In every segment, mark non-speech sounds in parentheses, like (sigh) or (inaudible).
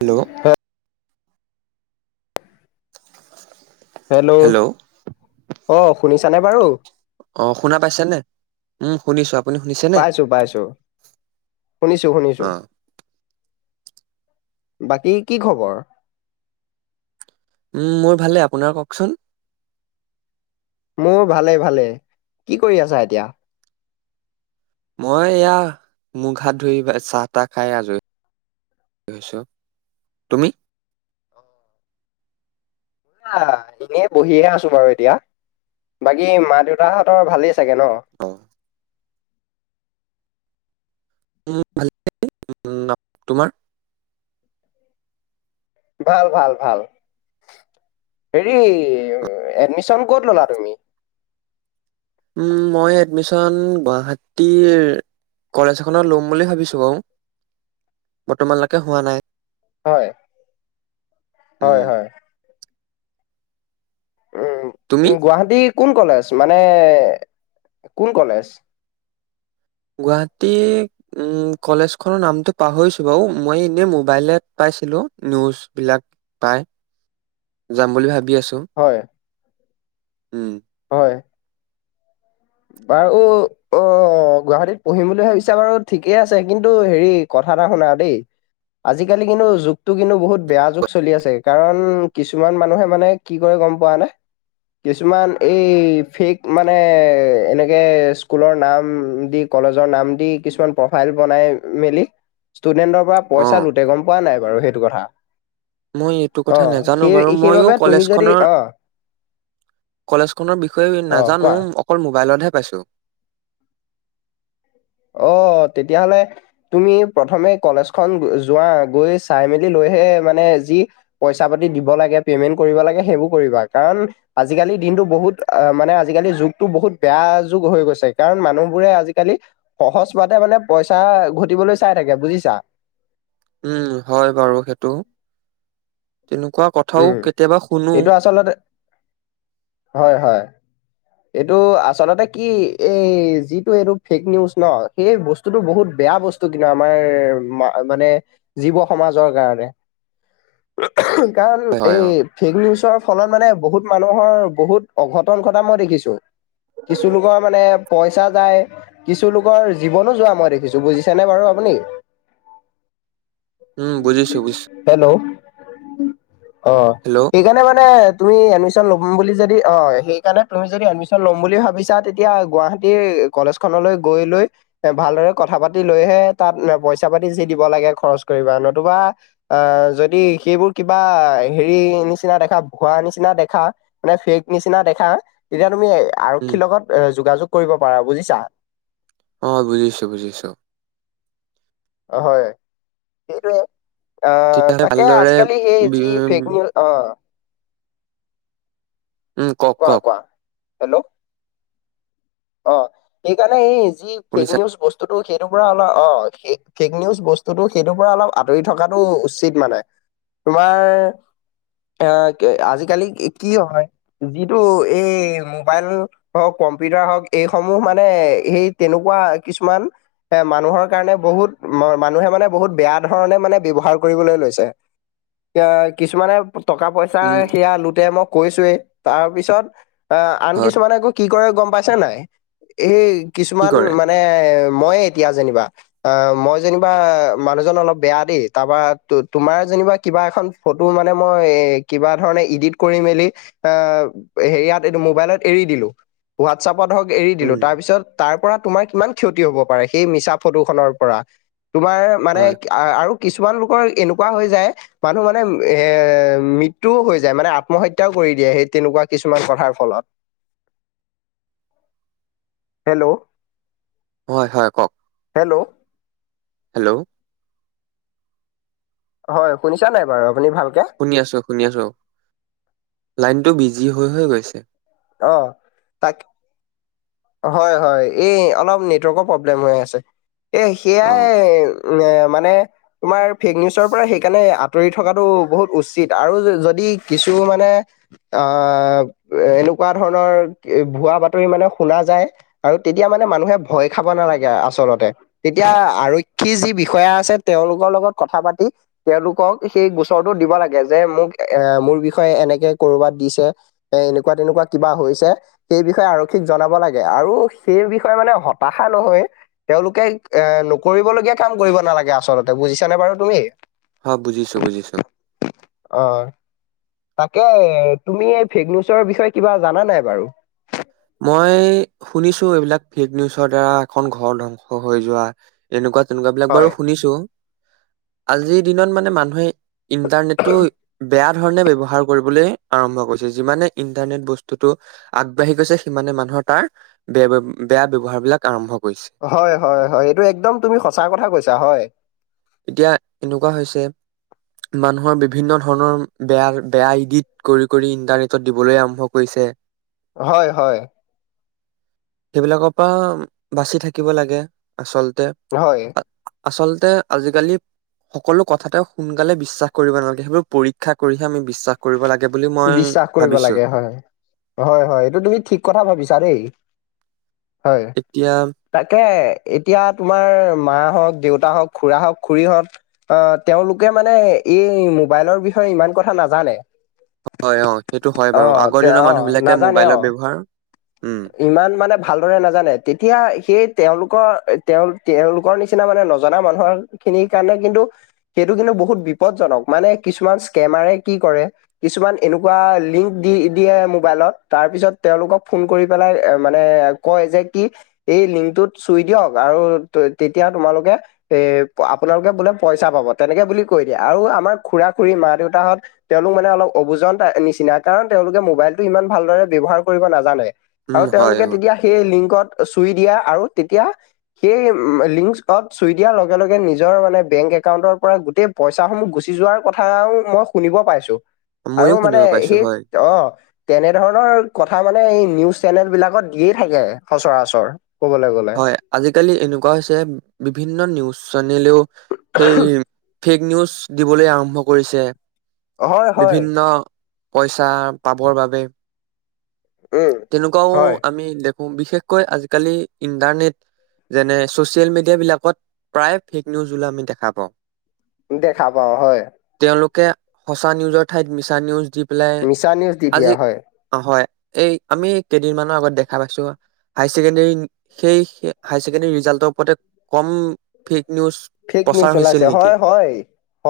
Hello hello অ', শুনিছানে বাৰু অ', শুনা পাইছে নে উম শুনিছো আপ পাইছো, পাইছো শুনিছো, শুনিছো অ বাকী কি খবৰ উম, মোৰ ভালে আপোনাৰ কওকচোন মোৰ ভালেই ভালে। কি কৰি আছা এতিয়া? মই এইয়া মুখ হাত ধুই চাহ তাহ খায় আজৰি। (inaudible) তুমি? হা এনেই বহিহে আছো বাৰু এতিয়া, বাকী মা দেউতাহঁতৰ ভালেই চাগে ন? অ উ ভালেই (unintelligible) তোমাৰ? ভাল ভাল ভাল। হেৰি এডমিশন কত ললা তুমি? উম মই এডমিশন গুৱাহাটীৰ কলেজ এখনত লম বুলি ভাবিছো বাৰু, বৰ্তমানলেকে হোৱা নাই। হয় হয় উম হয়। উম তুমি উ গুৱাহাটীৰ কোন কলেজ? মানে কোন কলেজ? গুৱাহাটী উম, কলেজখনৰ নামটো পাহৰিছোঁ বাৰু মই এনে মোবাইলত পাই ছিলো নিউজ বিলাক পাই যাম বুলি ভাব বি আছো হয় উম, হয়। বাৰু অ', অ', গুৱাহাটীত পঢ়িম বুলি ভাবিছা বাৰু ঠিকে আছে কিন্তু হেৰি কথা (unintelligible) দেই আজিকালি কিন্তু যুগটো কিন্তু বহুত বেয়া যুগ চলি আছে কাৰণ কিছুমান মানুহে মানে কি কৰে গম পোৱানে কিছুমান এই ফেক মানে এনেকে স্কুলৰ নাম দি কলেজৰ নাম দি কিছুমান প্ৰফাইল বনাই মেলি ষ্টুডেণ্টৰ পৰা অ পইচা লুটে গম পোৱা নাই বাৰু সেইটো কথা? মই এইটো অ কথা নেজানো সেই বাৰু মইয়ো সেইবাবে তুমি যদি কলেজখনৰ অ কলেজ খনৰ বিষয়ে অ নাজানো কোৱা। অকল মোবাইলতহে পাইছোঁ। অ, তেতিয়াহলে তুমি প্ৰথমে কলেজখন যোৱা গৈ চাই মেলি লৈ হে মানে যি পইছা পাতি দিব লাগে পেমেণ্ট কৰিব লাগে সেইবোৰ কৰিবা কাৰণ আজিকালি কিন্তু বহুত মানে আজিকালি যুগটো বহুত বেয়া যুগ হৈ গৈছে কাৰণ মানুহবোৰে আজিকালি সহজ পোৱাতে মানে পইচা ঘটিবলৈ চাই থাকে বুজিছা? উম, হয় বাৰু সেইটো। তেনেকুৱা কথাও উম, কেতিয়াবা শুনো এইটো আচলতে হয়-হয়। এইটো আচলতে কি এই যিটো এইটো ফেক নিউজ ন' সেই বস্তুটো বহুত বেয়া বস্তু কিন্তু আমাৰ মানে জীৱ সমাজৰ কাৰণে। কাৰণ হয় হয় অ এই ফেক নিউচৰ ফলত মানে বহুত মানুহৰ বহুত অঘটন ঘটা মই দেখিছো কিছুলোকৰ মানে পইচা যায়, কিছুলোকৰ জীৱনো যোৱা মই দেখিছোঁ বুজিছেনে বাৰু আপুনি? উম, বুজিছোঁ, বুজি হেল্ল'। অ', হেল্ল' সেইকাৰণে মানে তুমি এডমিশ্যন ল'ম বুলি যদি অ' সেইকাৰণে তুমি যদি এডমিশ্যন ল'ম বুলি ভাবিছা তেতিয়া গুৱাহাটীৰ কলেজখনলৈ গৈ লৈ এ ভালদৰে কথা পাতি লৈহে তাত পইচা পাতি যি দিব লাগে খৰ ইউজ কৰিবা নতুবা অ' সেইবোৰ বা হেৰি নিচিনা দেখা ভুৱা নিচিনা দেখা মানে ফেক নিচিনা দেখা তেতিয়া তুমি উম আৰক্ষীৰ লগত এ' যোগাযোগ কৰিব পাৰা বুজিছা। অ', বুজিছোঁ, বুজিছোঁ। অ', হয়, সেইটোৱে। আ, তেতিয়াহ'লে তাকে, ভালদৰে আজিকালি সেই বি যি ফেক নিউজ অ'। উম, কওঁক, কোৱা কওঁক। কোৱা হেল্ল' অ' সেইকাৰণে এই যি ফেক শুনিছা নিউজ বস্তু সেইটোৰ পৰা অলপ অ' ফেক নিউজ বস্তুটো সেইটোৰ পৰা অলপ আঁতৰি থকাটো উচিত মানে। তোমাৰ আহ আজিকালি কি হয়। যিটো এই মোবাইল হওঁক কম্পিউটাৰ হওঁক এইসমূহ মানে এই তেনেকুৱা কিছুমান এ মানুহৰ কাৰণে বহুত মানুহে মানে বহুত বেয়া ধৰণে মানে ব্যৱহাৰ কৰিব লৈছে এতিয়া কিছুমানে টকা পইচা উম সেয়া লোতে মই কৈছোৱে তাৰ পিছত অ', আন হয় কিছুমানে আকৌ কি কৰে গম পাইছে নাই। এই কি কিছুমান কৰে মানে মইে এতিয়া যেনিবা অ' মই যেনিবা মানুহজন অলপ বেয়া দেই তাৰপা তোমাৰ যেনিবা কিবা এখন ফটো মানে মই এ কিবা ধৰণে ইডিট কৰি মেলি এ হেৰিয়াত এই মোবাইলত এৰি দিলো। হোৱাটছআপ ধৰক এৰি দিলো উম তাৰ পিছত তাৰ পৰা তোমাৰ কিমান ক্ষতি হ'ব পাৰে সেই মিছা ফটোখনৰ পৰা। তোমাৰ মানে হয় আৰু কিছুমান লোকৰ এনেকুৱা হৈ যায় মানুহ মানে এ মৃত্যুও হৈ যায় মানে আত্মহত্যাও কৰি দিয়ে সেই তেনেকুৱা কিছুমান কথাৰ ফলত। হেল্ল'। হয়, হয়, কওঁক। হেল্ল'। হেল্ল'। হয়, শুনিছা নাই বাৰু? আপুনি ভালকে? শুনি আছো শুনি আছো। লাইনতটো বিজি হৈ হৈ গৈছে। অ', তাক হয়, হয়, এই অলপ নেটৱৰ্কৰ প্ৰব্লেম হৈ আছে। এ অ সেয়াই এ মানে তোমাৰ ফেক নিউজৰ পৰা সেইকাৰণে আঁতৰি থকাাতটো বহুত উচিত আৰু যদি কিছু মানে অ' এনেকুৱা ধৰণৰ ভুৱা বাতৰি মানে শুনা যায় আৰু তেতিয়া মানে মানুহে ভয় খাব নালাগে আচলতে। তেতিয়া আৰক্ষী যি বিষয়া আছে তেওঁলোকৰ লগত কথা পাতি তেওঁলোকক সেই গোচৰটো দিব লাগে। যে মোক এ মোৰ বিষয়ে এনেকে কৰবাত দিছে এ এনেকুৱা তেনেকুৱা কিবা হৈছে। সেই বিষয়ে আৰক্ষী জনাব লাগে আৰু সেই বিষয়ে মানে হতাশা নহয়। তেওঁলোকে এ নকৰিবলগীয়া কাম কৰিব নালাগে আচলতে বুজিছ নে বাৰু তুমি? হয়, বুজিছো বুজিছো। অ'। তাকে তুমি এই ফেক নিউজৰ বিষয়ে কিবা জানা নাই বাৰু? মই শুনিছো এইবিলাক ফেক নিউজৰ দ্বাৰা এখন ঘৰ ধ্বংস হৈ যোৱা এনেকুৱা তেনেকুৱাবিলাক হয়। বাৰু শুনিছো। (inaudible) আজিৰ দিনত মানে মানুহে ইণ্টাৰনেটটো বেয়া ধৰণে ব্যৱহাৰ কৰিবলৈ আৰম্ভ কৰি যিমানে ইন্টাৰনেট বস্তুতটো আগবাঢ়ি গৈছে সিমানে মানুহৰ তাৰ বেয়া-বেয়া ব্যৱহাৰবিলাক আৰম্ভ কৰিছে। হয়, হয়, হয় এইটো একদম তুমি সচা কথা কৈছা হয়। এতিয়া এনেকুৱা হৈছে মানুহৰ বিভিন্ন ধৰণৰ বেয়া বেয়া ইডিত কৰি কৰি ইন্টাৰনেটত দিবলৈ আৰম্ভ কৰি (inaudible) হয় হয়। সেইবিলাকৰ পৰা বাচি থাকিব লাগে, আচল হয় আচলতে আজিকালি সকলো কথাতে সোনকালে বিশ্বাস কৰিব নালাগে। সেইবোৰ পৰীক্ষা কৰিহে আমি বিশ্বাস কৰিব লাগে। বুলি মই বিশ্বাস কৰিব ভাবিছো লাগে হয়। হয় হয় এইটো তুমি ঠিক কথা ভাবিছা দেই। হয়, এতিয়া তাকে এতিয়া তোমাৰ মা হওঁক দেউতা হওঁক খুৰা হওক খড়ীহত আহ তেওঁলোকে মানে এই ম'বাইলৰ বিষয়ে ইমান কথা নাজানে। হয় অ', সেইটো হয় বাৰু, অ' তে আগৰ দিনৰ অ' মানুহ বিলাকে নাজানে মোবাইলৰ অ'। ব্যৱহাৰ উম ইমান মানে ভালদৰে নাজানে, তেতিয়া সেই তেওঁলোক তেওঁ-তেওঁলোকৰ নিচিনা মানে নজনা মানুহৰ খিনিৰ কাৰণে কিন্তু সেইটো কিন্তু বহুত বিপদজনক, মানে কিছুমান স্কেমাৰে কি কৰে কিছুমান এনেকুৱা লিংক দি দিয়ে মোবাইলত, তাৰ পিছত তেওঁলোকক ফোন কৰি পেলাই মানে কয় যে কি এই লিংকত চুই দিয়ক আৰু তেতিয়া তোমালোকে এ আপোনালোকে বোলে পইচা পাব, তেনেকে বুলি কৈ দিয়ে আৰু আমাৰ খুৰা-খুৰী, মা-দেউতাহঁত তেওঁলোক মানে অলপ অবুজন তাই-নিচিনা, কাৰণ তেওঁলোকে মোবাইলতটো ইমান ভালদৰে ব্যৱহাৰ কৰিব নাজানে। উম আৰু হয় তেওঁলোকে অ তেতিয়া সেই লিংকত চুই দিয়ে আৰু তেতিয়া সেই লিংকতে চুই দিয়া লগে লগে নিজৰ মানে বেংক একাউন্টৰ পৰা গোটেই পইচাসমূহ গুচি যোৱাৰ কথাও মই শুনিব পাইছোঁ। আৰু ময়ো মানে শুনিব পাইছো সেই, হয় অ', তেনেধৰণৰ কথা কথা মানে এই নিউজ চেনেল বিলাকত দিয়েই থাকে সচৰাচৰ। কবলৈ গ'লে হয়, আজিকালি এনেকুৱা হৈছে বিভিন্ন নিউজ চেনেলেও সেই ফেক নিউজ দিবলৈ আৰম্ভ কৰিছে। হয় হয়। বিভিন্ন পইচা পাবৰ বাবে, উম তেনেকুৱাও হয় আমি দেখ বিশেষকৈ আজিকালি ইণ্টাৰনেট যেনে ছচিয়েল মিডিয়া বিলাকত প্ৰায় ফেক নিউজ ওলোৱা আমি দেখা পাওঁ দেখা পাওঁ হয় তেওঁলোকে সঁচা নিউজৰ ঠাইত মিছা নিউজ দি পেলাই মিছা নিউজ দি আজি দিয়া হয় হয় এই আমি কেইদিনমানৰ আগত দেখা পাইছো হাই ছেকেণ্ডৰী সেই হায়াৰ ছেকেণ্ডাৰী ৰিজাল্টৰ ওপৰতে কম ফেক নিউজ ফেক নিউজ প্ৰচাৰ হৈছিল ওলাইছে নেকি হয় হয়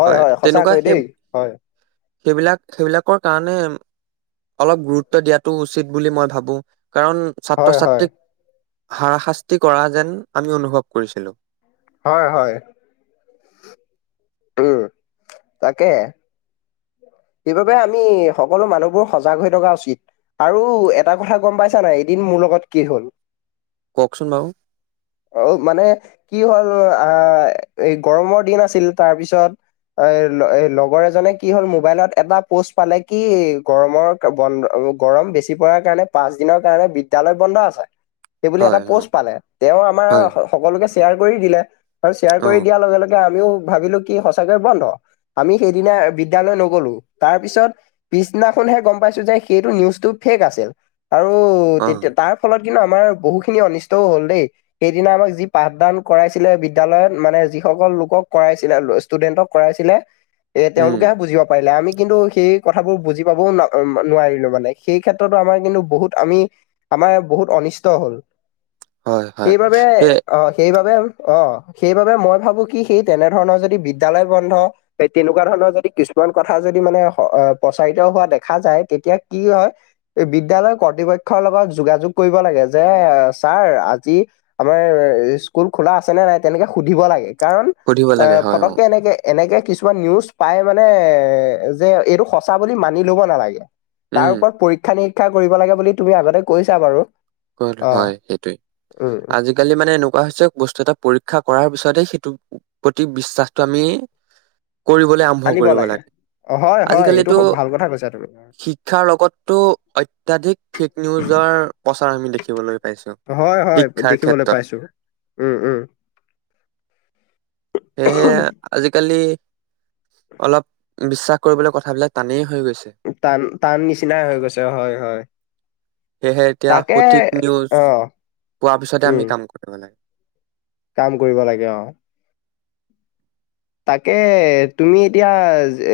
হয় তেনেকুৱা সঁচাকৈ সেই দেই হয় সেইবিলাক সেইবিলাকৰ কাৰণে অলপ গুৰুত্ব দিয়াটো উচিত বুলি মই ভাবোঁ কাৰণ ছাত্ৰ হয় হয় ছাত্ৰীক হাৰাশাস্তি কৰা যেন আমি অনুভৱ কৰিছিলোঁ হয় হয় উম তাকে সেইবাবে আমি সকলো মানুহবোৰ সজাগ হৈ থকা উচিত আৰু এটা কথা গম পাইছা নাই এদিন মো মোৰ লগত কি হ'ল কওকচোন বাৰু? অ মানে কি কি হ'ল আহ এই গৰমৰ দিন আছিল তাৰ পিছত এই ল এই লগৰ এজনে কি হল মোবাইলত এটা পোষ্ট পালে কি গৰমৰ বন্ গৰম বেছি পৰাৰ কাৰণে পাঁচ দিনৰ কাৰণে বিদ্যালয় বন্ধ আছে সেই বুলি হয়, এটা অ, প'ষ্ট পালে তেওঁ আমাৰ হয়, স সকলোকে শ্বেয়াৰ কৰি দিলে আৰু শ্বেয়াৰ অ, কৰি দিয়াৰ লগে লগে আমিও ভাবিলো কি সঁচাকৈয়ে বন্ধ আমি সেইদিনা বিদ্যালয় নগলো তাৰ পিছত পিছদিনাখনহে গম পাইছো যে সেইটো নিউজটো ফেক আছিল আৰু অ, তেতিয়া তাৰ ফলত কিন্তু আমাৰ বহু খিনি অনিষ্টও হ'ল দেই সেইদিনা আমাক যি পাঠদান কৰাইছিলে বিদ্যালয়ত মানে যি সকল লোকক কৰাইছিলে ষ্টুডেন্টক কৰাইছিলে এ উম, তেওঁলোকেহে বুজিব পাৰিলে আমি কিন্তু সেই কথাবোৰ বুজি পাবও না-নোৱাৰিলোঁ মানে সেই ক্ষেত্ৰতো আমাৰ কিন্তু বহুত আমি আ আমাৰ বহুত অনিষ্ট হ'ল, হয়, হয়। সেইবাবে সেই অ', সেইবাবে অ', সেইবাবে মই ভাবোঁ কি সেই তেনেধৰণৰ যদি বিদ্যালয় বন্ধ, তেনেকুৱা ধৰণৰ যদি কিছুমান কথা যদি মানে স-অ', পচাই (unintelligible) হোৱা দেখা যায়, তেতিয়া কি হয়, বিদ্যালয় কৰ্তৃপক্ষৰ লগত যোগাযোগ কৰিব লাগে যে এ, ছাৰ আজি আমাৰ ইস্কুল খোলা আছেনে নাই? তেনেকে সুধিব লাগে, কাৰণ অ সুধিব লাগে হয়, অ, ফটকে এনেকে এনেকে কিছুমান নিউজ পাই মানে এ যে এইটো সঁচা বুলি মানি ল'ব নালাগে। তাৰ উম, ওপৰত পৰীক্ষা- নিৰীক্ষা কৰিব লাগে বুলি তুমি আগতে কৈছা বাৰু। ক' অ হয় সেইটোয়ে, উম আজিকালি মানে এনেকুৱা হৈছে বস্তু এটা পৰীক্ষা কৰাৰ পিছতেই সে তো প্ৰতি বিশ্বাসটো আমি কৰিবলৈ আৰম্ভ কৰিব লাগে, অ, হয় হয় এইটো আজিকালিতো খুব ভাল কথা কৈছা তুমি। শিক্ষাৰ লগটো অত্যাধিক ফেক নিউজৰ প্ৰচাৰ আমি দেখিবলৈ পাইছো। হয়, হয়, শিক্ষাৰ দেখিবলৈ ক্ষেত্ৰত পাইছোঁ, উম, উম। সেয়েহে আজিকালি অলপ বিশ্বাস কৰিবলৈ কথাবিলাক টানেই হৈ গৈছে। টান, টান, নিচিনাই হৈ গৈছে হয়, হয়। সেয়েহে এতিয়া তাকে সঠিক নিউজ অ পোৱা পিছতে উম আমি কাম কৰিব লাগে। কাম কৰিব লাগে অ'। তাকে, তুমি এতিয়া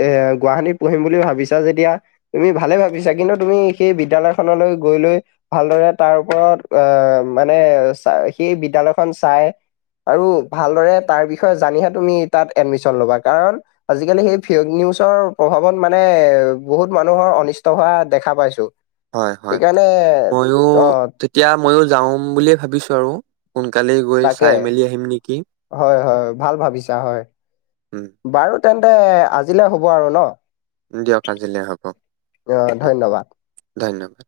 এ, গুৱাহাটীত পঢ়িম বুলি ভাবিছা যেতিয়া তুমি ভা ভালে ভাবিছা, কিন্তু তুমি সেই বিদ্যালয়খনলৈ গৈ লৈ ভালদৰে তাৰ ওপৰত অ', মানে অ, চাই সি বিদ্যালয়খন চাই আৰু ভালদৰে তাৰ বিষয়ে জানিহে তুমি তাত এডমিশ্যন ল'বা, কাৰণ আজিকালি সেই ফেগ নিউজৰ প্ৰভাৱত মানে বহুত মানুহৰ অনিষ্ট হোৱা দেখা পাইছোঁ। হয়, হয় ময়ো অ তেতিয়া, ময়ো যাওঁ বুলিয়ে ভাবিছো আৰু। সোনকালেই গৈ তাকে, চাই মেলি আহিম নেকি হয়, হয় ভাল ভাবিছা হয়। উম বাৰু, তেন্তে আজিলৈ হ'ব আৰু ন? দিয়ক আজিলৈ হ'ব, অ উম, ধন্যবাদ ধন্যবাদ।